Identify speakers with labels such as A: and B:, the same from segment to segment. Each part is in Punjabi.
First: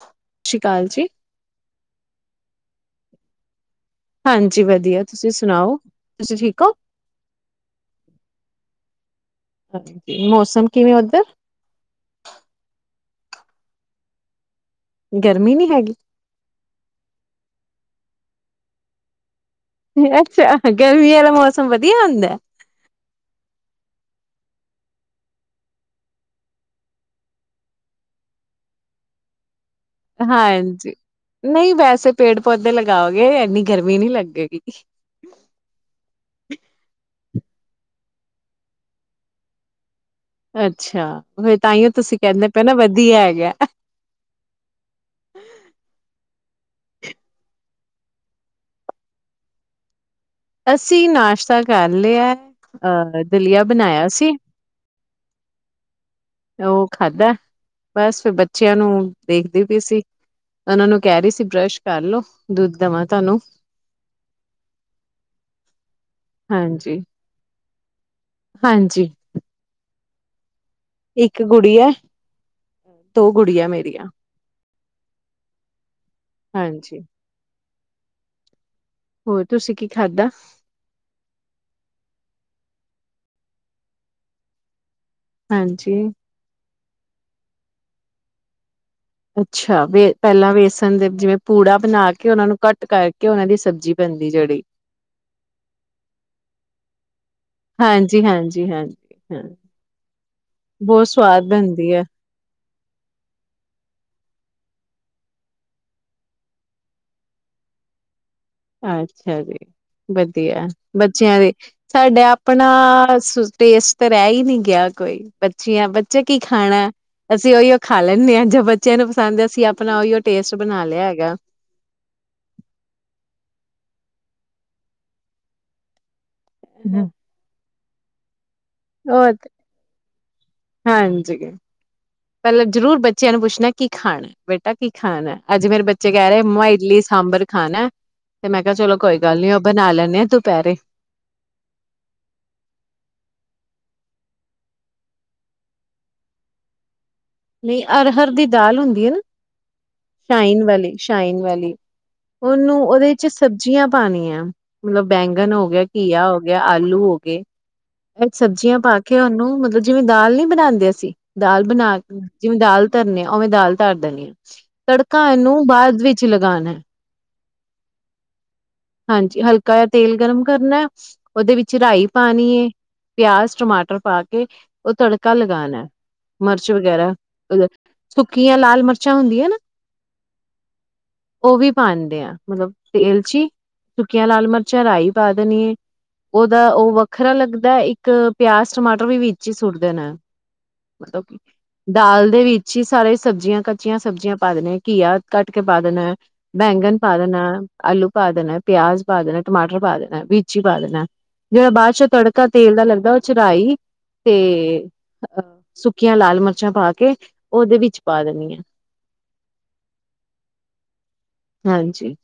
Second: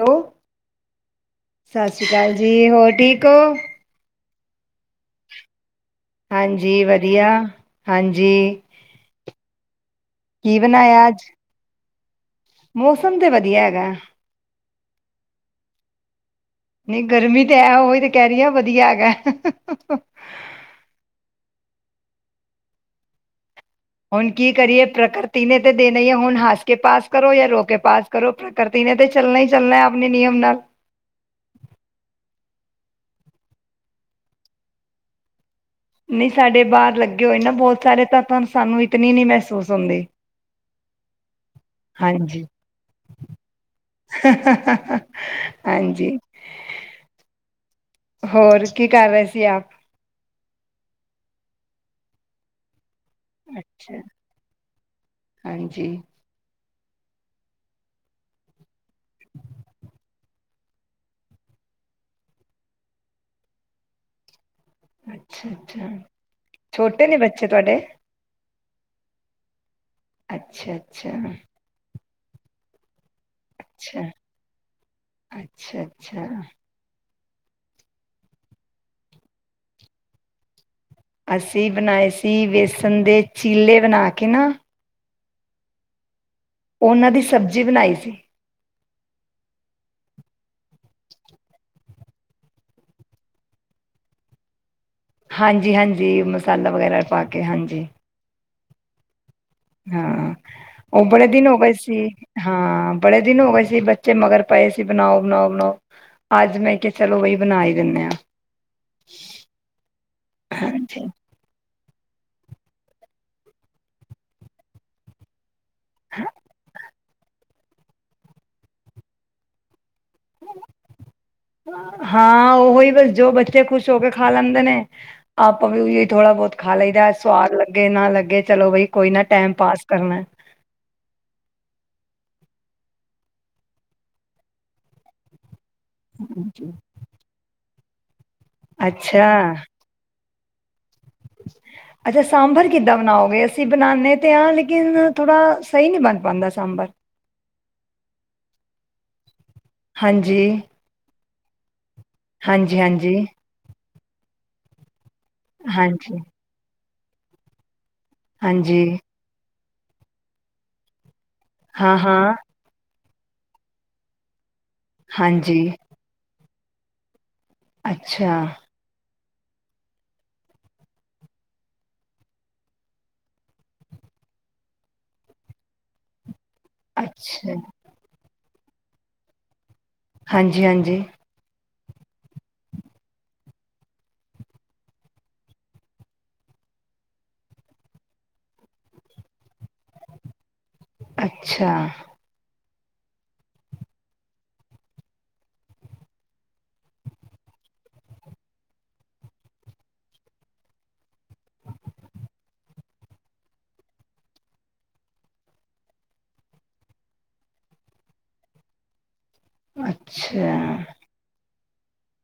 A: ਹੈਲੋ
B: ਸਤਿ ਸ਼੍ਰੀ ਅਕਾਲ ਜੀ।
A: ਸਤਿ ਸ਼੍ਰੀ ਅਕਾਲ ਜੀ ਹੋਰ ਠੀਕ ਹੋ।
B: ਹਾਂਜੀ ਵਧੀਆ ਤੁਸੀਂ ਸੁਣਾਓ? ਤੁਸੀਂ ਠੀਕ ਹੋ?
A: ਹਾਂਜੀ ਵਧੀਆ ਹਾਂਜੀ
B: ਹਾਂਜੀ,
A: ਕੀ
B: ਮੌਸਮ ਕਿਵੇਂ
A: ਬਣਾਇਆ ਅੱਜ
B: ਉੱਧਰ [inaudible]
A: ਮੌਸਮ ਤੇ ਵਧੀਆ ਹੈਗਾ।
B: ਗਰਮੀ ਨਹੀਂ ਹੈਗੀ।
A: ਨਹੀਂ ਗਰਮੀ ਤੇ ਹੈ ਉਹੀ ਤੇ ਕਹਿ ਰਹੀ ਆ ਵਧੀਆ ਹੈਗਾ [inaudible]
B: [inaudible] ਅੱਛਾ ਗਰਮੀਆਂ ਦਾ ਮੌਸਮ ਵਧੀਆ ਹੁੰਦਾ।
A: ਹੁਣ ਕੀ ਕਰੀਏ ਪ੍ਰਕਿਰਤੀ ਨੇ ਤਾਂ ਦੇਣਾ ਹੀ ਹੈ ਹੁਣ ਹਾੱਸ ਕੇ ਪਾਸ ਕਰੋ ਜਾਂ ਰੋ ਕੇ ਪਾਸ ਕਰੋ ਪ੍ਰਕਿਰਤੀ ਨੇ ਤੇ ਚੱਲਣਾ ਈ।
B: ਹਾਂਜੀ ਨਹੀਂ ਵੈਸੇ ਪੇੜ ਪੌਦੇ ਲਗਾਓਗੇ ਇੰਨੀ ਗਰਮੀ ਨਹੀਂ ਲੱਗੇਗੀ।
A: ਨ ਸਾਡੇ ਬਾਹਰ ਲੱਗੇ ਹੋਏ ਨਾ ਬਹੁਤ ਸਾਰੇ ਤਾਂ ਸਾਨੂੰ ਇਤਨੀ ਨੀ ਮਹਿਸੂਸ ਹੁੰਦੀ।
B: ਅੱਛਾ ਫਿਰ ਤਾਂਹੀਓ ਤੁਸੀਂ
A: ਹਾਂਜੀ
B: ਕਹਿੰਦੇ ਪਏ ਨਾ ਵਧੀਆ ਹੈਗਾ। [inaudible]
A: ਹਾਂਜੀ ਹੋਰ ਕੀ ਕਰ ਰਹੇ ਸੀ ਆਪ
B: ਅਸੀਂ ਨਾਸ਼ਤਾ ਕਰ ਲਿਆ। ਅਹ ਦਲੀਆ
A: ਅੱਛਾ
B: ਬਣਾਇਆ ਸੀ।
A: ਹਾਂਜੀ
B: ਉਹ ਖਾਧਾ ਬਸ ਫਿਰ ਬੱਚਿਆਂ ਨੂੰ ਦੇਖਦੀ ਪਈ ਸੀ ਉਹਨਾਂ ਨੂੰ ਕਹਿ ਰਹੀ ਸੀ ਬਰਸ਼ ਕਰਲਓ ਦੁੱਧ ਦੇਵਾਂ ਤੁਹਾਨੂੰ
A: ਅੱਛਾ -ਅੱਛਾ
B: ਹਾਂਜੀ,
A: ਛੋਟੇ ਨੇ ਬੱਚੇ ਤੁਹਾਡੇ
B: ਹਾਂਜੀ
A: ਅੱਛਾ ਅੱਛਾ
B: ਇੱਕ ਗੁੜੀ ਐ। [inaudible] ਦੋ ਗੁੜੀਐ
A: ਅੱਛਾ
B: ਮੇਰੀਆ।
A: ਅੱਛਾ ਅੱਛਾ
B: ਹਾਂਜੀ ਹੋਰ ਤੁਸੀਂ ਕੀ ਖਾਧਾ?
A: ਅਸੀਂ ਬਣਾਏ ਸੀ ਬੇਸਣ ਦੇ ਚੀਲੇ ਬਣਾ ਕੇ ਨਾ
B: ਹਾਂਜੀ
A: ਉਹਨਾਂ ਦੀ ਸਬਜ਼ੀ ਬਣਾਈ ਸੀ।
B: ਅੱਛਾ ਵੇ ਪਹਿਲਾਂ ਵੇਸਣ ਦੇ ਜਿਵੇਂ ਪੂੜਾ ਬਣਾ ਕੇ ਉਹਨਾਂ ਨੂੰ ਕੱਟ ਕਰਕੇ ਉਹਨਾਂ ਦੀ ਸਬਜ਼ੀ ਬਣਦੀ ਜਿਹੜੀ
A: ਹਾਂਜੀ ਹਾਂਜੀ ਮਸਾਲਾ ਵਗੈਰਾ ਪਾ ਕੇ ਹਾਂਜੀ
B: ਜੀ ਹਾਂ [inaudible]
A: ਹਾਂ ਉਹ
B: ਬਹੁਤ
A: ਬੜੇ
B: ਸਵਾਦ
A: ਦਿਨ ਹੋ ਗਏ
B: ਬਣਦੀ
A: ਸੀ
B: ਹੈ
A: ਹਾਂ ਬੜੇ ਦਿਨ ਹੋ ਗਏ ਸੀ ਬੱਚੇ ਮਗਰ ਪਏ ਸੀ ਬਣਾਓ ਬਣਾਓ ਬਣਾਓ ਅੱਜ ਮੈਂ ਕਿਹਾ ਚਲੋ ਬਈ ਬਣਾ ਹੀ ਦਿੰਨੇ ਆਂ।
B: ਹਾਂਜੀ ਹਾਂਜੀ ਬਦੀਆ
A: ਹਾਂਜੀ
B: ਬੱਚਿਆਂ ਦੇ ਸਾਡੇ ਆਪ ਆਪਣਾ ਸੁ ਟੇਸਟ ਤਾਂ ਰਹਿ ਹੀ ਨਹੀਂ ਗਿਆ ਕੋਈ ਅੱਛੀਆਂ ਬੱਚੇ ਕੀ ਖਾਣੈ ਅਸੀਂ ਉਹੀ ਉ ਖਾ ਲੈਂਨੇ ਆਂ ਜੋ ਬੱਚਿਆਂ ਨੂੰ ਪਸੰਦ ਅ ਅਸੀਂ ਆਪ
A: ਹਾਂ ਉਹ ਹੀ ਬਸ ਜੋ ਬੱਚੇ ਇੱਥੇ ਖੁਸ਼ ਹੋ ਕੇ ਖਾ ਲੈਂਦੇ ਨੇ ਆਪਾਂ ਵੀ ਉ ਥੋੜਾ ਬਹੁਤ ਖਾ ਲਈਦੈ ਸਵਾਦ ਲ ਅੱਗੇ ਨਾ ਲੱਗੇ ਚਲੋ ਬਈ ਕੋਈ ਨਾ
B: ਉਹ ਤੇ
A: ਟੈਮ ਪਾਸ ਕਰਨੈ
B: ਹਾਂਜੀ ਪਹਿਲਾ ਜਰੂਰ ਬੱਚਿਆਂ ਨੂੰ ਪੁੱਸ਼ਣੈ ਕੀ ਖਾਣੈ ਬੇਟਾ ਕੀ ਖਾਣੈ ਅੱਜ ਮੇਰੇ ਬੱਚੇ ਕਹਿ ਰਹੇ ਮੂੰਆ ਇਡਲੀ ਸਾਂਬਰ ਖਾਣੈ। ਤੇ ਮੈਂ ਕਿਹਾ ਚਲੋ ਕੋਈ ਗੱਲ ਨੀ
A: ਅੱਛਾ,
B: ਉਹ ਬਣਾ ਲੈਂਣੇੇ ਆ ਤੂੰ ਪੈਰੇ
A: ਅੱਛਾ ਸਾਂਬਰ ਕਿੱਦਾਂ ਬਣਾਓਗੇ ਅਸੀਂ ਬਣਾਣੇ ਤੇ ਆਂ ਲੇਕਿਨ ਥੋੜ੍ਹਾ ਸਹੀ ਨਹੀਂ ਬਣ ਪਾਂਦਾ ਸਾਂਬਰ।
B: ਨਹੀਂ ਅਰ ਹਰ ਦੀ ਦਾਲ ਹੁੰਦੀ ਹੈ ਨ
A: ਹਾਂਜੀ,
B: ਸਾਈਨ ਵਾਲੀ [unintelligible] ਈਨ ਵੈਲੀ ਉਹਨੂੰ ਉਹਦੇ
A: ਹਾਂਜੀ-ਹਾਂਜੀ,
B: ਚ ਸਬਜੀਆਂ ਪਾਣੀ ਆ ਮਤਲਬ ਬੈਂਗਨ ਹੋ ਗਿਆ
A: ਹਾਂਜੀ,
B: ਘੀਆ ਹੋ ਗਿਆ ਆਲੂ ਹੋ ਕੇ ਇਹ ਸਬਜ਼ੀਆਂ
A: ਹਾਂਜੀ,
B: ਪਾ ਕੇ ਉਹਨੂੰ ਮਤਲਬ ਜਿਵੇਂ ਦਾਲ ਨੀ ਬਣਾਉਂਦੇ ਅਸੀਂ ਦਾਲ ਬਣਾ ਕੇ
A: ਹਾਂ-ਹਾਂ,
B: ਜਿਵੇਂ ਦਾਲ ਧਰਨੇ ਆ ਉਵੇਂ ਦਾਲ ਤਰ ਦੇਣੀ ਤੁਸੀ ਤੜਕਾਾਂ
A: ਹਾਂਜੀ,
B: ਨੂੰ ਬਾਅਦ ਵਿੱਚ ਲਗਾਣਾ
A: ਅੱਛਾ
B: ਹਾਂਜੀ ਹਲਕਾ ਜਿਹਾ ਤੇਲ ਗਰਮ ਕਰਨਾ ਉਹਦੇ ਵਿੱਚ ਰਾਈ ਪਾਣੀ ਹੈ ਪਿਆਜ਼ ਟਮਾਟਰ ਪਾ ਕੇ ਉਹ ਤੜਕਾ ਲਗਾਉਣਾ ਮਿਰਚ ਵਗੈਰਾ
A: ਅੱਛਾ,
B: ਸੁੱਕੀਆਂ ਲਾਲ ਮਿਰਚਾਂ ਹੁੰਦੀਆਂ ਨਾ
A: ਹਾਂਜੀ-ਹਾਂਜੀ
B: ਉਹ ਵੀ ਪਾਉਂਦੇ ਆ ਮਤਲਬ ਤੇਲਚੀ ਸੁੱਕੀਆਂ ਲਾਲ ਮਿਰਚਾਂ ਰਹੀਂ ਪਾ ਦੇਣੀ ਹੈ ਉਹਦਾ ਉਹ ਵੱਖਰਾ ਲੱਗਦਾ ਇੱਕ ਪਿਆਜ਼ ਟਮਾਟਰ ਵੀ ਵਿੱਚ ਹੀ ਸੁੱਟ ਦੇਣਾ ਮਤਲਬ ਕਿ
A: ਅੱਛਾ,
B: ਦਾਲ ਦੇ ਵਿੱਚ ਅੀ ਸਾਰੇ ਸਬਜ਼ੀਆਂ ਕੱਚੀਆਂ ਸਬਜ਼ੀਆਂ ਪਾ ਦੇਣੇ ਘੀਆ ਕੱਟ ਕੇ ਪਾ ਦੇਣਾ ਬੈਂਗਨ ਪਾ ਦੇਣਾ ਆਲੂ ਪਾ ਦੇਣਾ ਪਿਆਜ਼ ਪਾ ਦੇਣਾ ਟਮਾਟਰ ਪਾ ਦੇਣਾ ਬਜੀੀ ਪਾ ਦੇਣਾ ਜਿਹੜਾ ਬਾਅਦ ਚੋਂ ਤੜਕਾ ਤੇਲ ਦਾ ਲੱਗਦਾ ਉਹ ਚਰਾਾਈ ਤੇ ਅਹ ਸੁੱਕੀਆਂ ਲਾਲ ਮਿਰਚਾਂ ਪਾ ਕੇ ਉਹਦੇ ਵਿੱਚ ਪਾ ਦੇਦੀ ਆ
A: ਅੱਛਾ
B: ਹਾਂਜੀ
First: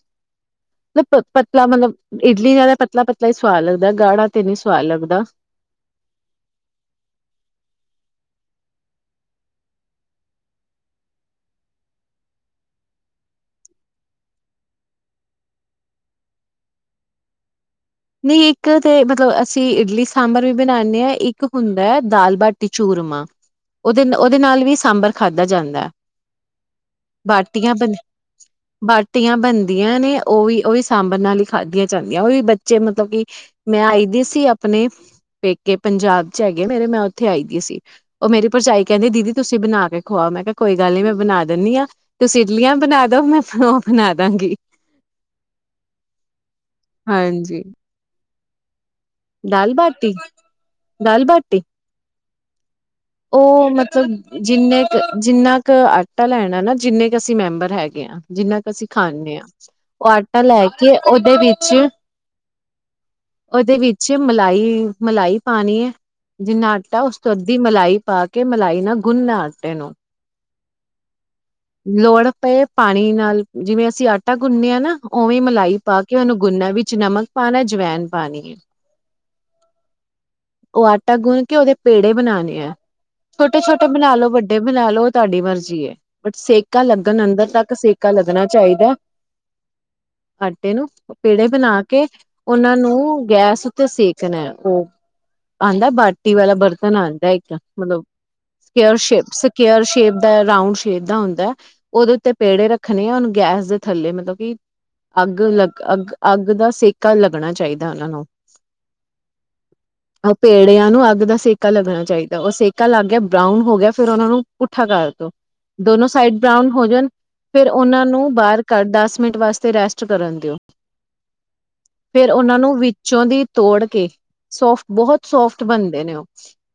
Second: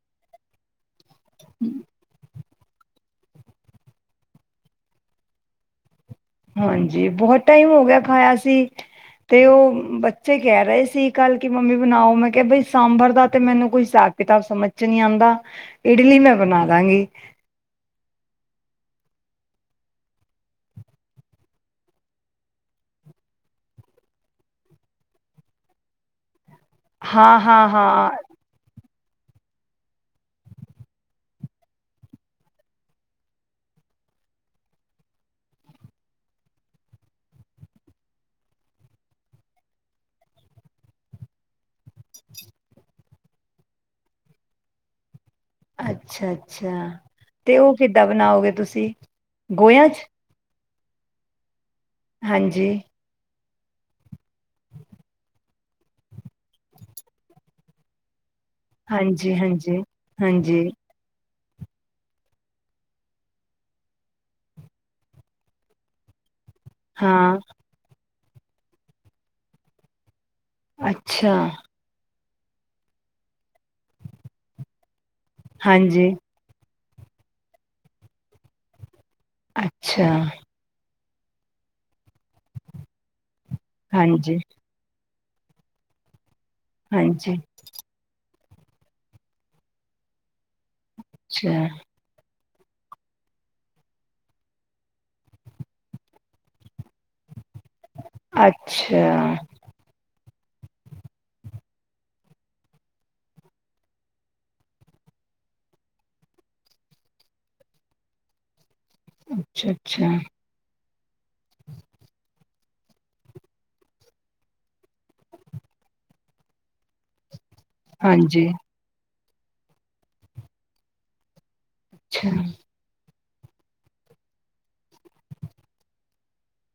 B: ਪਤਲਾ ਮਤਲਬ ਇਡਲੀ ਜਿਆਦਾ ਪਤਲਾ-ਪਤਲਾ ਹੀ ਸਵਾਦ ਲੱਗਦਾ ਗਾੜਾ ਤੇ ਨੀ ਸਵਾਦ ਲੱਗਦਾ
A: ਹਾਂਜੀ ਬਹੁਤ ਟਾਈਮ ਹੋ ਗਿਆ ਖਾਇਆ ਸੀ ਤੇ ਉਹ ਬੱਚੇ ਕਹਿ ਰਹੇ ਸੀ ਕੱਲ ਕਿ ਮੰਮੀ ਬਣਾਓ ਮੈਂ ਕਿਹਾ ਬਈ ਸਾਂਬਰ ਦਾ ਤੇ ਮੈਨੂੰ ਕੋਈ ਹਿਸਾਬ ਕਿਤਾਬ ਸਮਝ ਚ ਨਹੀਂ ਆਉਂਦਾ ਇਡਲੀ ਮੈਂ ਬਣਾ ਦਾਂਗੀ
B: ਨਹੀਂ ਇੱਕ ਤਾਂ ਮਤਲਬ ਅਸੀਂ ਇਡਲੀ ਸਾਂਬਰ ਵੀ ਬਣਾਉਂਦੇ ਹਾਂ ਇੱਕ ਹੁੰਦਾ ਹੈ ਦਾਲ ਬਾਟੀ ਚੂਰਮਾ ਉਹਦੇ ਉਹਦੇ ਨਾਲ ਵੀ ਸਾਂਬਰ ਖਾਧਾ ਜਾਂਦਾ ਹੈ
A: ਹਾਂ
B: ਬਾਟੀਆਂ ਬਣ
A: ਹਾਂ-ਹਾਂ
B: ਬਾਟੀਆਂ ਬਣਦੀਆਂ ਨੇ ਉਹ ਵੀ ਉਹ ਵੀ ਸਾਂਬਰ ਨਾਲ ਹੀ ਖਾਧਆਂ ਜਾਂਦੀਆਂ ਉਹ ਵੀ ਮਤਲਬ ਕਿ ਮੈਂ ਆਈ ਦੀ ਸੀ ਆਪਣੇ ਪੇਕੇ ਪੰਜਾਬ ਚ ਹੈਗੇ ਮੇਰੇ ਮੈਂ ਉੱਥੇ ਆਈ ਦੀ ਸੀ ਉਹ ਮੇਰੀ ਭਰਜਾਈ ਕਹਿੰਦੀ ਦੀਦੀ ਤੁਸੀਂ ਬਣਾ ਕੇ ਖਵਾਓ ਮੈਂ ਕਿਹਾ ਕੋਈ ਗੱਲ ਨੀ ਮੈਂ ਬਣਾ ਦਿੰਦੀ ਹਾਂ ਤੁਸੀਂ ਇਡਲੀਆਂ ਬਣਾ ਦੋ ਮੈਂ ਉਹ ਬਣਾ ਦਵਾਂਗੀ
A: ਅੱਛਾ-ਅੱਛਾ ਤੇ
B: ਹਾਂਜੀ
A: ਉਹ ਖਰੀਦਾ ਬਣਾਓਗੇ ਤੁਸੀਂ
B: ਦਾਲ
A: ਗੋਇਆਂ ਚ
B: ਬਾਟੀ ਦਾਲ ਬਾਟੀ
A: ਹਾਂਜੀ
B: ਉਹ ਮਤਲਬ ਜਿੰਨੇ ਕੁ ਜਿੰਨਾ ਕੁ ਆਟਾ ਲੈਣਾ ਨਾ ਜਿੰਨੇ ਕੁ ਅਸੀਂ ਮੈਂਬਰ ਹੈਗੇ ਹਾਂ ਜਿੰਨਾ ਕੁ ਅਸੀਂ
A: ਹਾਂਜੀ
B: ਖਾਂਦੇ ਹਾਂ
A: ਹਾਂਜੀ
B: ਉਹ ਆਟਾ
A: ਹਾਂਜੀ
B: ਲੈ ਕੇ ਉਹਦੇ ਵਿੱਚ ਉਹਦੇ ਵਿੱਚ ਮਲਾਈ-ਮਲਾਈ ਪਾਣੀ ਹੈ ਜਿੰਨਾ ਆਟਾ ਉਸ ਤੋਂ
A: ਹਾਂ
B: ਅੱਧੀ ਮਲਾਈ ਪਾ ਕੇ ਮਲਾਈ ਨਾ ਗੁੰਨ ਨਾ ਆਟੇ ਨੂੰ
A: ਅੱਛਾ
B: ਲੋੜ ਪਏ ਪਾਣੀ ਨਾਲ ਜਿਵੇਂ ਅਸੀਂ ਆਟਾ ਗੁੰਨੇ ਹਾਂ ਨਾ। ਉਵੇਂ ਮਲਾਈ ਪਾ
A: ਹਾਂਜੀ
B: ਕੇ ਉਹਨੂੰ ਗੁੰਨਾ ਵਿੱਚ। ਚ ਨਮਕ ਪਾਣਾ ਜਵੈਨ ਪਾਣੀ ਹੈ।
A: ਅੱਛਾ।
B: ਉਹ ਆਟਾ ਗੁੰਨ ਕੇ ਉਹਦੇ ਪੇੜੇ ਬਣਾਉਣੇ ਹੈ। ਛੋਟੇ ਛੋਟੇ ਬਨਾ ਲੋ
A: ਹਾਂਜੀ
B: ਵੱਡੇ ਬਨਾਲੋ। ਤੁਹਾਡੀ ਮਰਜ਼ੀ ਏ। ਬਟ ਸੇਕਾ ਲੱਗਣ
A: ਹਾਂਜੀ
B: ਅੰਦਰ ਤੱਕ ਸੇਕਾ ਲੱਗਣਾ। ਚਾਹੀਦਾ ਹਾ ਬਟੇ ਨੂੰ ਪੇੜੇ
A: ਅੱਛਾ
B: ਬਣਾ ਕੇ। ਉਹਨਾਂ ਨੂੰ ਗੈਸ ਉੱਤੇ ਸੇਕਣਾ ਉਹ। ਆਉਂਦਾ ਬਾਟੀ ਵਾਲਾ ਬਰਤਨ ਆਉਂਦਾ ਇੱਕ। ਮਤਲਬ--ਸਕੇਅਰ ਸ਼ੇਪ
A: ਅੱਛਾ
B: ਸਕੇਅਰ ਸ਼ੇਪ। ਦਾ ਰਾਊਂਡ ਸ਼ੇਪ ਦਾ ਹੁੰਦਾ ਉਹਦੇ ਉੱਤੇ ਪੇੜੇ ਰੱਖਣੇ ਆ ਉਹਨੂੰ ਗੈਸ ਦੇ ਥੱਲੇ ਮਤਲਬ ਕਿ ਅੱਗ ਲੱਗ ਅੱਗ ਅੱਗ ਦਾ ਸੇਕਾ ਲੱਗਣਾ ਚਾਹੀਦਾ ਉਹਨਾਂ ਨੂੰ।
A: ਅੱਛਾ ਅੱਛਾ
B: ਉਹ ਪੇੜਿਆਂ ਨੂੰ ਅੱਗ ਦਾ ਸੇਕਾ ਲੱਗਣਾ ਚਾਹੀਦਾ। ਉਹ ਸੇਕਾ ਲੱਗ ਗਿਆ ਬਰਾਊਨ ਹੋ ਗਿਆ ਫੇਿਰ ਉਹਨਾਂ ਨੂੰ ਪੁੱਠਾ ਕਰ ਤੋਂ ਦੋਨੋ ਸਾਈਡ ਬਰਾਊਨ ਹੋ ਜਾਣ। ਫੇਿਰ ਉਹਨਾਂ ਨੂੰ
A: ਹਾਂਜੀ
B: ਬਾਹਰ ਕੱਦਾੱਸ। ਮਿੰਟ ਵਾਸਤੇ ਰੈਸਟ ਕਰਨ ਦਿਓ।
A: ਅੱਛਾ
B: ਫੇਿਰ ਉਹਨਾਂ ਨੂੰ। ਚੋਂ ਦੀ ਤੋੜ ਕੇ ਸੋਫ। ਬਹੁਤ ਸੋਫਟ ਬਣਦੇ ਨੇ ਉਹ।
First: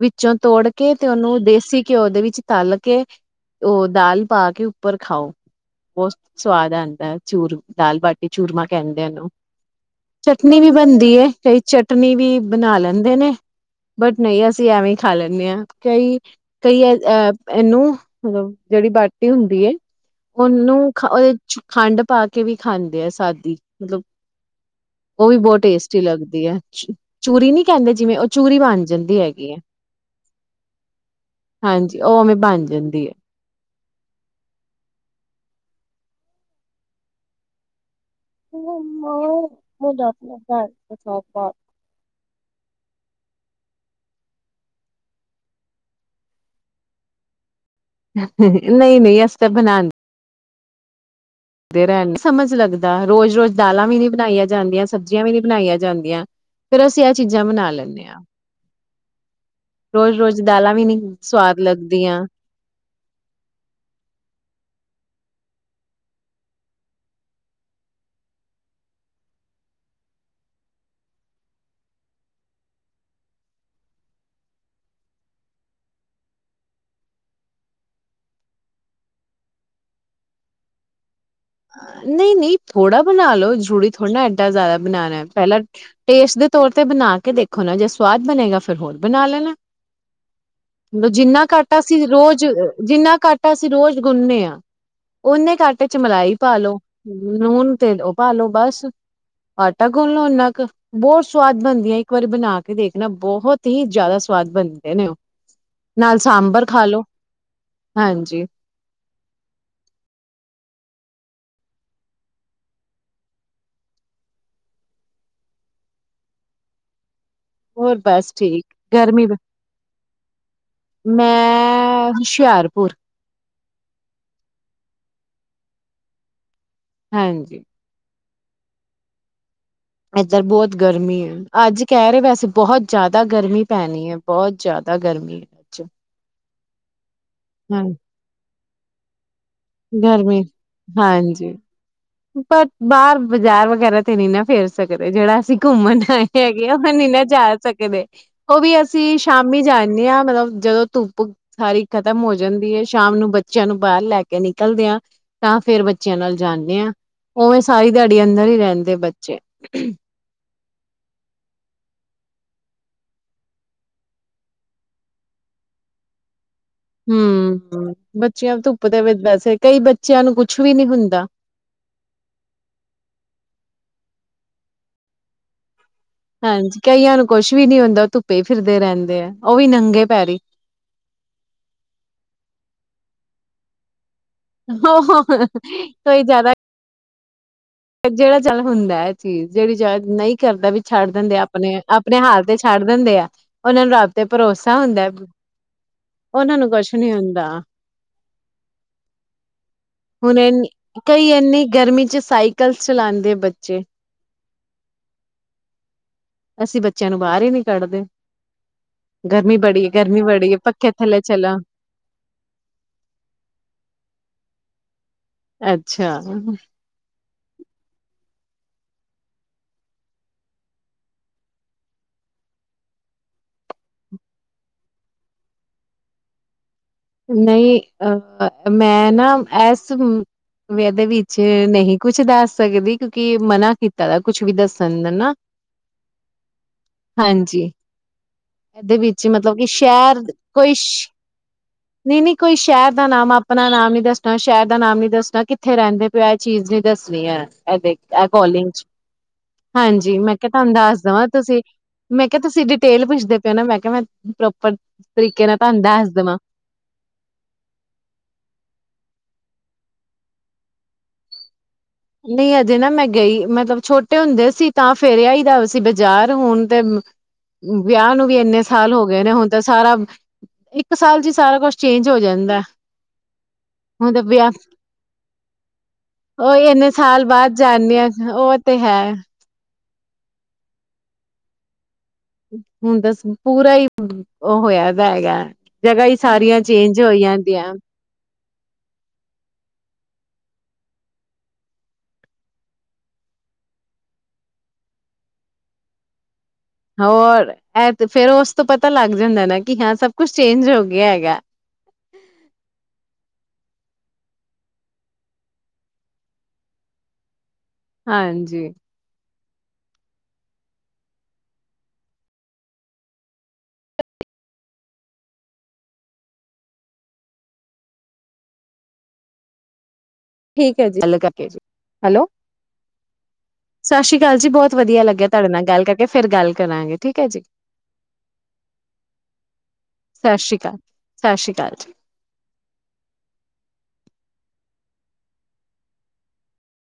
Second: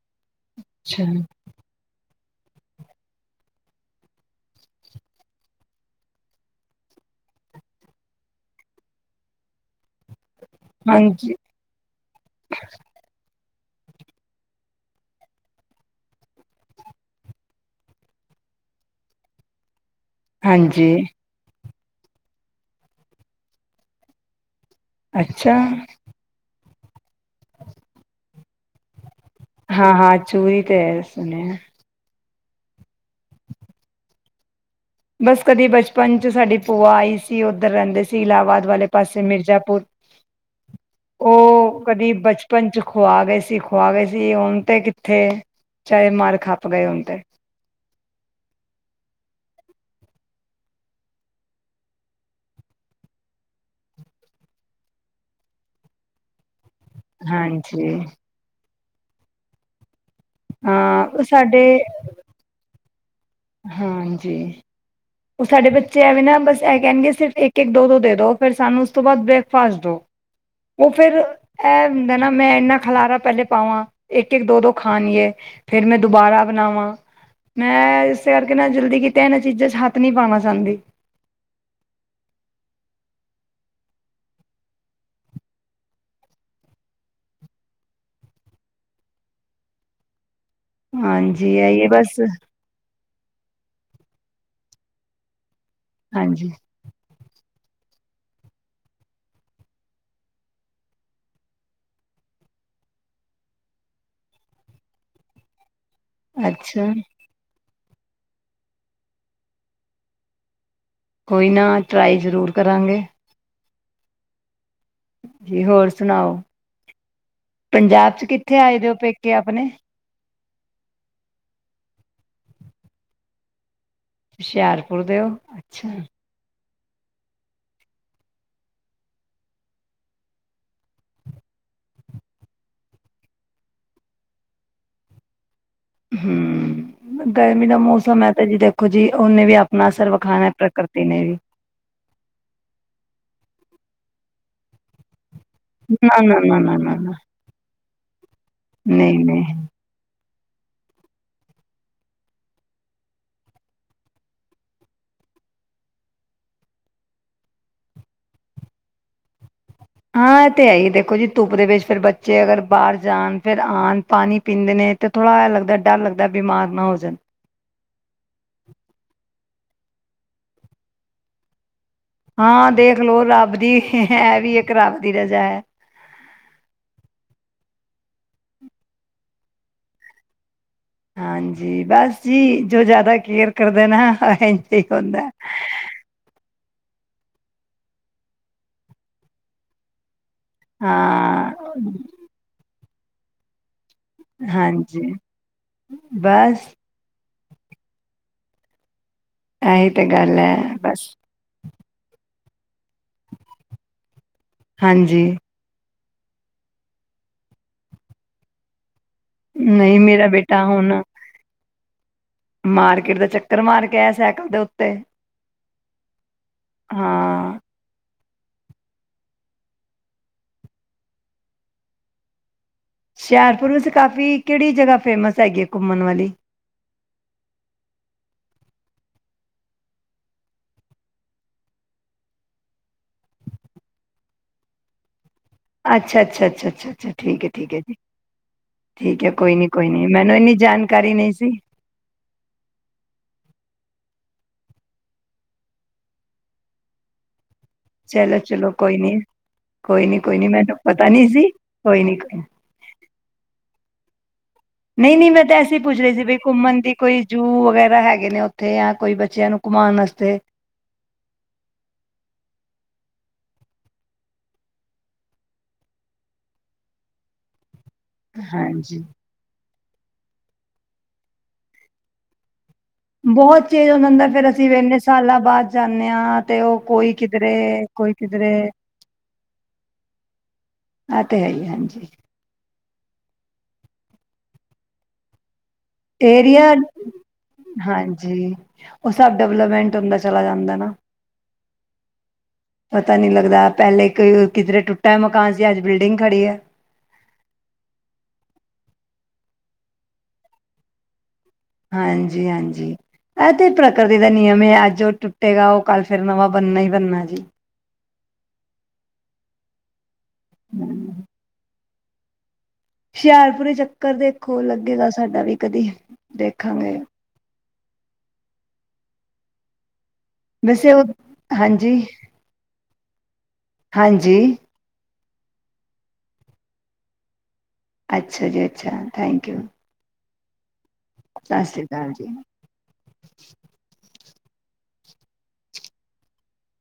B: ਵਿੱਚੋਂ ਤੋੜ ਕੇ
A: ਅੱਛਾ
B: ਤੇ ਉਹਨੂੰ ਦੇਸੀ ਘਿਓ ਦੇ ਵਿੱਚ। ਤਲ ਕੇ ਉਹ ਦਾਲ ਪਾ ਕੇ ਉੱਪਰ ਖਾਓ ਬਹੁਤ ਸਵਾਦ ਆਉਂਦਾ ਚੂਰ ਦਾਲ ਬਾਟੀ ਚੂਰਮਾ ਕਹਿੰਦੇ ਨੂੰ। ਚਟਨੀ ਵੀ ਬਣਦੀ ਹੈ
A: ਹਾਂਜੀ
B: ਕਈ ਚਟਨੀ ਵੀ ਬਣਾ ਲੈਨ। ਬਟ ਨਹੀਂ ਅਸੀਂ ਐਵੇਂ ਹੀ ਖਾ ਲੈਂਦੇ ਹਾਂ ਕਈ ਕਈ ਅਹ ਇਹਨੂੰ ਮਤਲਬ ਜਿਹੜੀ ਬਾਟੀ ਹੁੰਦੀ। ਉਹਨੂੰ
A: ਹਾਂਜੀ
B: [unintelligible] ਖੰਡ ਪਾ ਕੇ ਵੀ ਖਾਂਦੇ ਆ ਸਾਦੀ ਮਤਲਬ। ਉਹ ਵੀ
A: ਅੱਛਾ
B: ਬਹੁਤ ਟੇਸਟੀ ਲੱਗਦੀ ਹੈ। ਚ ਚੂਰੀ ਨੀ। ਕਹਿੰਦੇ ਜਿਵੇਂ ਉਹ ਚੂਰੀ ਬਣ ਜਾਂਦੀ ਹੈਗੀ। ਹੈ
A: ਹਾਂ ਹਾਂ ਚੂਰੀ ਤੇ ਹੈ ਸੁਣਿਆ।
B: ਹਾਂਜੀ ਉਹ ਉਵੇਂ ਬਣ ਜਾਂਦੀ ਹੈ।
A: ਬਸ ਕਦੀ ਬਚਪਨ ਚ ਸਾਡੀ ਭੂਆ ਆਈ ਸੀ ਉੱਧਰ ਰਹਿੰਦੇ ਸੀ। ਸੀ ਇਲਾਬਾਦ ਵਾਲੇ ਪਾਸੇ ਮਿਰਜ਼ਾਪੁਰ ਉਹ ਕਦੀ ਬਚਪਨ ਚ ਖੁਆ ਗਏ ਸੀ। ਸੀ ਖਵਾ ਗਏ ਸੀ ਓਨ ਤੇ ਕਿੱਥੇ ਚਾਹੇ ਮਰ ਖੱਪ ਗਏ ਹੂਨ ਤੇ।
B: ਨਹੀਂ ਨਹੀਂ ਅਸੀ ਤਾਂ ਬਣਾਉਣ। ਤੇਰਾਏ ਸਮਝ ਨਹੀ ਲੱਗਦਾ ਰੋਜ਼- ਰੋਜ਼ ਦਾਲਾਂ ਵੀ ਨਹੀ ਬਣਾਈਆਂ ਜਾਂਦੀਆਂ ਸਬਜੀਆਂ ਵੀ ਨਹੀ ਬਣਾਈਆਂ ਜਾਂਦੀਆਂ ਫੇਰ ਅਸੀ ਇਹ ਚੀਜ਼ਾਂ ਬਣਾ
A: ਹਾਂਜੀ
B: ਲੈਂਦੇ ਹਾਂ। ਰੋਜ਼- ਰੋਜ਼ ਦਾਲਾਂ ਵੀ
A: ਹਾਂ
B: ਨਹੀ
A: ਉਹ
B: ਸਵਾਦ
A: ਸਾਡੇ
B: ਲੱਗਦੀਆਂ।
A: ਹਾਂਜੀ ਉਹ ਸਾਡੇ ਬੱਚੇ ਐਵੇਂ ਨਾ ਬਸ ਇਹ ਕਹਿਣਗੇ ਸਿਰਫ ਇਕ- ਇਕ ਦੋ -ਦੋ ਫਿਰ ਸਾਨੂੰ ਉਸ ਤੋਂ ਬਾਅਦ ਬ੍ਰੇਕਫਾਸਟ ਦੋ ਉਹ ਫਿਰ ਇਹ ਹੁੰਦਾ ਨਾ ਮੈਂ ਇਨਾ ਖਲਾਰਾ ਪਹਿਲੇ ਪਾਵਾਂ ਇਕ- ਇਕ ਦੋ- ਦੋ ਖਾਣਏ ਫੇਰ ਮੈਂ ਦੁਬਾਰਾ ਬਣਾਵਾਂ ਮੈਂ ਇਸ ਇਸ ਕਰਕੇ ਨਾ ਜਲਦੀ ਕਿ ਕੀਤੇ ਇਹਨਾਂ ਚੀਜ਼ਾਂ ਚ' ਹੱਥ ਨਹੀ ਪਾਉਣਾ ਚਾਹਦੀ।
B: ਨਹੀ ਨਹੀ ਥੋੜ੍ਹਾ ਬਣਾ ਲਓ ਜ਼ਰੂਰੀ ਥੋੜ੍ਹਾ ਨਾ ਐਡਾ ਜ਼ਿਆਦਾ ਬਣਾਉਣਾ ਪਹਿਲਾਂ ਟੇਸਟ ਦੇ ਤੌਰ ਤੇ ਬਣਾ ਕੇ ਦੇਖੋ ਜੇ ਸਵਾਦ ਬਣੇਗਾ ਫਿਰ ਹੋਰ ਬਣਾ ਲੈਣਾ ਜਿੰਨਾ
A: ਹਾਂਜੀ
B: ਆਟਾ
A: ਆਈਏ
B: ਸੀ
A: ਬਸ
B: ਰੋਜ਼ ਜਿੰਨਾ ਆਟਾ ਸੀ ਰੋਜ਼ ਗੁੰਨੇ ਆ ਉਹਨੇ ਕੇ ਆਟੇ ਵਿਚ ਮਲਾਈ
A: ਹਾਂਜੀ
B: ਪਾ ਲੋ ਲੂਣ ਤੇਲ ਪਾਲੋ ਬਸ ਆਟਾ ਗੁੰਨ ਲਓ ਉਨਾ ਕੋ ਬਹੁਤ ਸਵਾਦ ਬਣਦੀਆਂ ਇੱਕ ਵਾਰੀ ਬਣਾ ਕੇ ਦੇਖਣਾ ਬਹੁਤ ਹੀ ਜ਼ਿਆਦਾ ਸਵਾਦ ਬਣਦੇ ਨੇ ਉਹ ਨਾਲ ਸਾਂਬਰ ਖਾ
A: ਅੱਛਾ
B: ਲੋੋ ਹਾਂਜੀ-
A: ਕੋਈ ਨਾ ਟਰਾਈ ਜਰੂਰ ਕਰਾਂਗੇ। ਜੀ ਹੋਰ ਸੁਣਾਓ
B: ਹੋਰ
A: ਪੰਜਾਬ ਚ
B: ਬਸ
A: ਕਿੱਥੇ
B: ਠੀਕ
A: ਆਏ ਦੇ ਹੋ
B: ਗਰਮੀ
A: ਪੇਕੇ ਆਪਣੇ।
B: ਮੈਂ ਹੁਸ਼ਿਆਰਪੁਰ
A: ਹੁਸ਼ਿਆਰਪੁਰ ਦਿਓ ਅੱਛਾ
B: ਹਾਂਜੀ- ਇੱਧਰ ਬਹੁਤ ਗਰਮੀ ਹੈ। ਅੱਜ ਕਹਿ ਰਹੇ ਵੈਸੇ ਬਹੁਤ ਜਿਆਦਾ ਗਰਮੀ ਪੈਣੀ ਹੈ। ਬਹੁਤ ਜ਼ਿਆਦਾ ਗਰਮੀ ਹੈ। ਅੱਜ
A: ਹੂੰ ਗਰਮੀ ਦਾ
B: ਹਾਂ
A: ਮੌਸਮ ਐ ਤਾਂ ਜੀ ਦੇਖੋ ਜੀ ਉਹਨੇ ਵੀ ਆਪਣਾ ਅਸਰ
B: ਗਰਮੀ
A: ਵਿਖਾਣਾ ਪ੍ਰਕਿਰਤੀ ਨੇ ਵੀ
B: ਹਾਂਜੀ ਪਰ ਬਾਹਰ ਬਾਜ਼ਾਰ ਵਗੈਰਾ ਤੇ ਨਹੀ ਨਾ ਫੀਰ ਸਕਦੇ ਜਿਹੜਾ ਅਸੀਂ ਘੁੰਮਣ
A: ਨਾ
B: ਆਏ
A: ਨਾ ਨਾ
B: ਹੈਗੇ
A: ਨਾ
B: ਆ ਨਹੀਂ ਨਾ ਸਕਦੇ ਉਹ ਵੀ ਅਸੀ
A: ਨਹੀਂ ਨਹੀਂ
B: ਸ਼ਾਮੀ ਜਾਣੇ ਆ ਮਤਲਬ ਜਦੋਂ ਧੁੱਪ ਸਾਰੀ ਖਤਮ ਹੋ ਜਾਂਦੀ ਹੈ। ਸ਼ਾਮ ਨੂੰ ਬੱਚਿਆਂ ਨੂੰ ਬਾਹਰ ਲੈ ਕੇ ਨਿਕਲਦੇ ਆ ਤਾਂ ਫੇਰ ਬੱਚਿਆਂ ਨਾਲ ਜਾਣੇ ਆ ਉਵੇਂ ਸਾਰੀ ਦਿਹਾੜੀ ਅੰਦਰ ਹੀ ਰਹਿੰਦੇ ਬੱਚੇ
A: ਹਾਂ ਇਹ ਤੇ ਹੈ। ਹੀ ਦੇਖੋ ਜੀ ਧੁੱਪ ਦੇ ਵਿੱਚ ਫਿਰ ਬੱਚੇ ਅਗਰ ਬਾਹਰ ਜਾਣ ਫੇਰ ਆਣ ਪਾਣੀ ਪੀਂਦੇ ਨੇ ਤੇ ਥੋੜਾ ਇਹ ਲੱਗਦਾ ਡਰ ਲੱਗਦਾ ਬਿਮਾਰ ਨਾ ਹੋ ਜਾਣ
B: ਹੂੰ ਹੂੰ ਬੱਚਿਆਂ ਧੁੱਪ ਦੇ ਵਿੱਚ ਵੈਸੇ ਕਈ ਬੱਚਿਆਂ ਨੂੰ ਕੁਛ ਵੀ ਨਹੀ ਹੁੰਦਾ।
A: ਹਾਂ ਦੇਖ ਲਓ ਰੱਬ ਦੀ ਐ ਵੀ ਇੱਕ ਰੱਬ ਦੀ ਰਜਾ ਹੈ।
B: ਹਾਂਜੀ ਕਈਆਂ ਨੂੰ ਕੁਛ ਵੀ ਨੀ ਹੁੰਦਾ ਉਹ ਧੁੱਪੇ ਫਿਰਦੇ ਰਹਿੰਦੇ ਆ ਉਹ ਵੀ ਨੰਗੇ ਪੈਰੀ
A: ਹਾਂਜੀ ਬਸ ਜੀ ਜੋ ਜ਼ਿਆਦਾ ਕੇਅਰ ਕਰਦੇ ਨਾ ਇੰਝ ਹੀ ਹੁੰਦਾ
B: ਕੋਈ ਜ਼ਿਆਦਾ ਜਿਹੜਾ ਜਲ ਹੁੰਦਾ ਹੈ। ਜਿਹੜੀ ਜਲ ਨਹੀਂ ਘਰ ਵੀ ਛੱਡ ਦਿੰਦੇ ਆ ਆਪਣੇ
A: ਹਾਂ
B: ਆਪਣੇ ਹਾਲ ਦੇ। ਛੱਡ ਦਿੰਦੇ ਆ ਉਹਨਾਂ ਨੂੰ । ਰੱਬ ਤੇ ਭਰੋਸਾ ਹੁੰਦਾ
A: ਹਾਂਜੀ
B: ਉਹਨਾਂ
A: ਬਸ
B: ਨੂੰ ਕੁਛ ਨੀ ਹੁੰਦਾ। ਹੁੰਦਾ।
A: ਇਹੀ ਤਾਂ
B: ਹੁਣ
A: ਗੱਲ ਹੈ ਬਸ।
B: ਕਈ ਇੰਨੀ ਗਰਮੀ ਚ ਸਾਈਕਲ ਚਲਾਉਂਦੇ ਬੱਚੇ?
A: ਹਾਂਜੀ।
B: ਅਸੀਂ ਬੱਚਿਆਂ ਨੂੰ ਬਾਹਰ ਹੀ ਨਹੀ ਕੱਢਦੇ। ਗਰਮੀ ਬੜੀ ਹੈ
A: ਨਹੀਂ
B: ਗਰਮੀ
A: ਮੇਰਾ
B: ਬੜੀ ਹੈ
A: ਬੇਟਾ
B: ਪੱਖੇ
A: ਹੁਣ
B: ਥੱਲੇ ਚਲਾ
A: ਮਾਰਕੀਟ ਦਾ ਚੱਕਰ ਮਾਰ ਕੇ ਆਇਆ ਸਾਈਕਲ ਦੇ ਉੱਤੇ
B: ਅੱਛਾ
A: ਹਾਂ। ਹੁਸ਼ਿਆਰਪੁਰ ਵਿੱਚ ਕਾਫੀ ਕਿਹੜੀ ਜਗ੍ਹਾ ਫੇਮਸ ਹੈਗੀ ਹੈ ਘੁੰਮਣ ਵਾਲੀ?
B: ਨਹੀਂ ਅ ਮੈਂ ਨਾ ਇਸਦੇ ਵਿੱਚ ਨਹੀਂ ਕੁਛ ਦੱਸ ਸਕਦੀ ਕਿਉਂਕਿ ਮਨਾ ਕੀਤਾ ਦਾ ਕੁਛ ਵੀ ਦੱਸਣ ਦਾ ਨਾ।
A: ਅੱਛਾ ਅੱਛਾ ਅੱਛਾ ਅੱਛਾ ਅੱਛਾ ਠੀਕ ਹੈ
B: ਹਾਂਜੀ
A: ਠੀਕ ਹੈ ਜੀ
B: ਇਹਦੇ
A: ਠੀਕ
B: ਵਿੱਚ
A: ਹੈ ਕੋਈ
B: ਮਤਲਬ ਕਿ
A: ਨੀ ਕੋਈ ਨੀ ਮੈਨੂੰ ਇੰਨੀ ਜਾਣਕਾਰੀ ਨਹੀਂ ਸੀ।
B: ਨਹੀਂ ਨਹੀਂ ਕੋਈ ਸ਼ਹਿਰ ਦਾ ਨਾਮ ਆਪਣਾ ਨਾਮ ਨੀ ਦੱਸਣਾ ਸ਼ਹਿਰ ਦਾ ਨਾਮ ਨੀ ਦੱਸਣਾ ਕਿੱਥੇ ਰਹਿੰਦੇ ਪਏ ਇਹ ਚੀਜ਼ ਹੀ ਦੱਸਣੀ ਹੈ? ਐ ਦੇਖ ਇਹ
A: ਚਲੋ
B: ਕੌਲਗੀ
A: ਚਲੋ
B: 'ਚ
A: ਕੋਈ ਨੀ ਕੋਈ
B: ਹਾਂਜੀ
A: ਨੀ
B: ਮੈਂ
A: ਕੋਈ
B: ਕਿਹਾ
A: ਨੀ
B: ਤੁਹਾਨੂੰ
A: ਮੈਨੂੰ
B: ਦੱਸ
A: ਪਤਾ
B: ਦੇਵਾਂ
A: ਨੀ ਸੀ
B: ਤੁਸੀਂ
A: ਕੋਈ ਨੀ
B: ਮੈਂ ਕਿਹਾ
A: ਕੋਈ
B: ਤੁਸੀਂ ਡਿਟੇਲ ਪੁੱਛਦੇ ਪਏ ਹੋ ਨਾ ਮੈਂ ਕਿਹਾ ਮੈਂ? ਪਰ।
A: ਨਹੀਂ ਨਹੀਂ ਮੈਂ ਤਾਂ ਐਸੇ ਹੀ ਪੁੱਛ ਰਹੀ ਸੀ ਵੀ ਘੁੰਮਣ ਦੀ। ਕੋਈ ਜੂ ਵਗੈਰਾ ਹੈਗੇ ਨੇ ਉੱਥੇ ਜਾਂ ਕੋਈ ਬੱਚਿਆਂ ਨੂੰ ਘੁੰਮਾਉਣ ਵਾਸਤੇ।
B: ਨਹੀਂ ਅਜੇ ਨਾ ਮੈਂ ਗਈ ਮਤਲਬ ਛੋਟੇ ਹੁੰਦੇ ਸੀ ਤਾਂ ਫਿਰਿਆ ਹੀ ਦਾ ਸੀ ਬਜ਼ਾਰ ਹੁਣ ਤੇ। ਵਿਆਹ ਨੂੰ ਵੀ ਇੰਨੇ ਸਾਲ
A: ਹਾਂਜੀ
B: ਹੋ ਗਏ ਨੇ ਹੁਣ ਤਾਂ? ਸਾਰਾ ਇੱਕ ਸਾਲ ਚੀ ਸਾਰਾ ਕੁਛ ਚੇਜ ਹੋ ਜਾਂਦਾ ਹੈ?
A: ਬਹੁਤ ਚੇਜ ਹੁੰਦਾ ਫਿਰ ਅਸੀਂ ਇੰਨੇ ਸਾਲਾਂ ਬਾਅਦ ਜਾਂਦੇ ਹਾਂ ਤੇ ਉਹ ਕੋਈ।
B: ਸਾਲ ਬਾਅਦ
A: ਕਿਧਰੇ
B: ਜਾਦੇ ਹਾਂ ਉਹ ਤੇ ਹੈ।
A: ਐ ਤੇ ਹੈ ਹੀ ਹਾਂਜੀ।
B: ਹੁਣ ਦੱਸੋ ਪੂਰਾ ਹੀ ਉਹ ਹੋਇਆ ਦਾ ਹੈਗਾ। ਜਗ੍ਹਾ ਹੀ
A: ਇਹ ਵੀ
B: ਸਾਰੀਆਂ ਚੇਂਜ ਹੋਈ ਜਾਂਦੀਆਂ
A: ਹਾਂਜੀ ਉਹ ਸਭ ਡਿਵਲਪਮੈਂਟ । ਚਲਾ ਜਾਂਦਾ ਨਾ ਪਤਾ ਨਹੀਂ ਲੱਗਦਾ ਪਹਿਲੇ ਕਿਧਰੇ ਟੁੱਟਾ ਮਕਾਨ ਸੀ ਅੱਜ ਬਿਲਡਿੰਗ ਖੜੀ ਹੈ।
B: ਹੋਰ ਇਹ ਫਿਰ ਉਸ ਤੋਂ ਪਤਾ ਲੱਗ ਜਾਂਦਾ ਨਾ ਕਿ ਹਾਂ ਸਭ ਕੁਛ ਚੇਂਜ ਹੋ ਗਿਆ ਹੈਗਾ।
A: ਹਾਂਜੀ ਹਾਂਜੀ ਇਹ ਤੇ ਪ੍ਰਕਿਰਤੀ ਦਾ ਨਿਯਮ ਹੈ ਅੱਜ ਉਹ ਟੁੱਟੇਗਾ ਉਹ ਕੱਲ ਫਿਰ ਨਵਾਂ ਬਣਨਾ ਹੀ ਬਣਨਾ ਜੀ।
B: ਹਾਂਜੀ।
A: ਹੂੰ। ਹੁਸ਼ਿਆਰਪੁੁਰ ਚੱਕਰ ਦੇਖੋ ਲੱਗੇਗਾ ਸਾਡਾ ਵੀ ਕਦੀ ਦੇਖਾਂਗੇ?
B: ਠੀਕ ਹੈ
A: ਵੈਸੇ
B: ਜੀ
A: ਉਹ
B: ਗੱਲ ਕਰਕੇ ਜੀ
A: ਹਾਂਜੀ।
B: ਹੈਲੋ ਸਤਿ ਸ੍ਰੀ ਅਕਾਲ ਜੀ
A: ਹਾਂਜੀ
B: ਬਹੁਤ ਵਧੀਆ ਲੱਗਿਆ ਹੈ? ਤੁਹਾਡੇ ਨਾਲ ਗੱਲ ਕਰਕੇ ਫਿਰ ਗੱਲ ਕਰਾਂਗੇ ਠੀਕ ਹੈ ਜੀ।
A: ਅੱਛਾ ਜੀ ਅੱਛਾ ਥੈਂਕ ਯੂ।
B: ਸਤਿ ਸ਼੍ਰੀ ਅਕਾਲ।
A: ਸਤਿ ਸ਼੍ਰੀ ਅਕਾਲ ਜੀ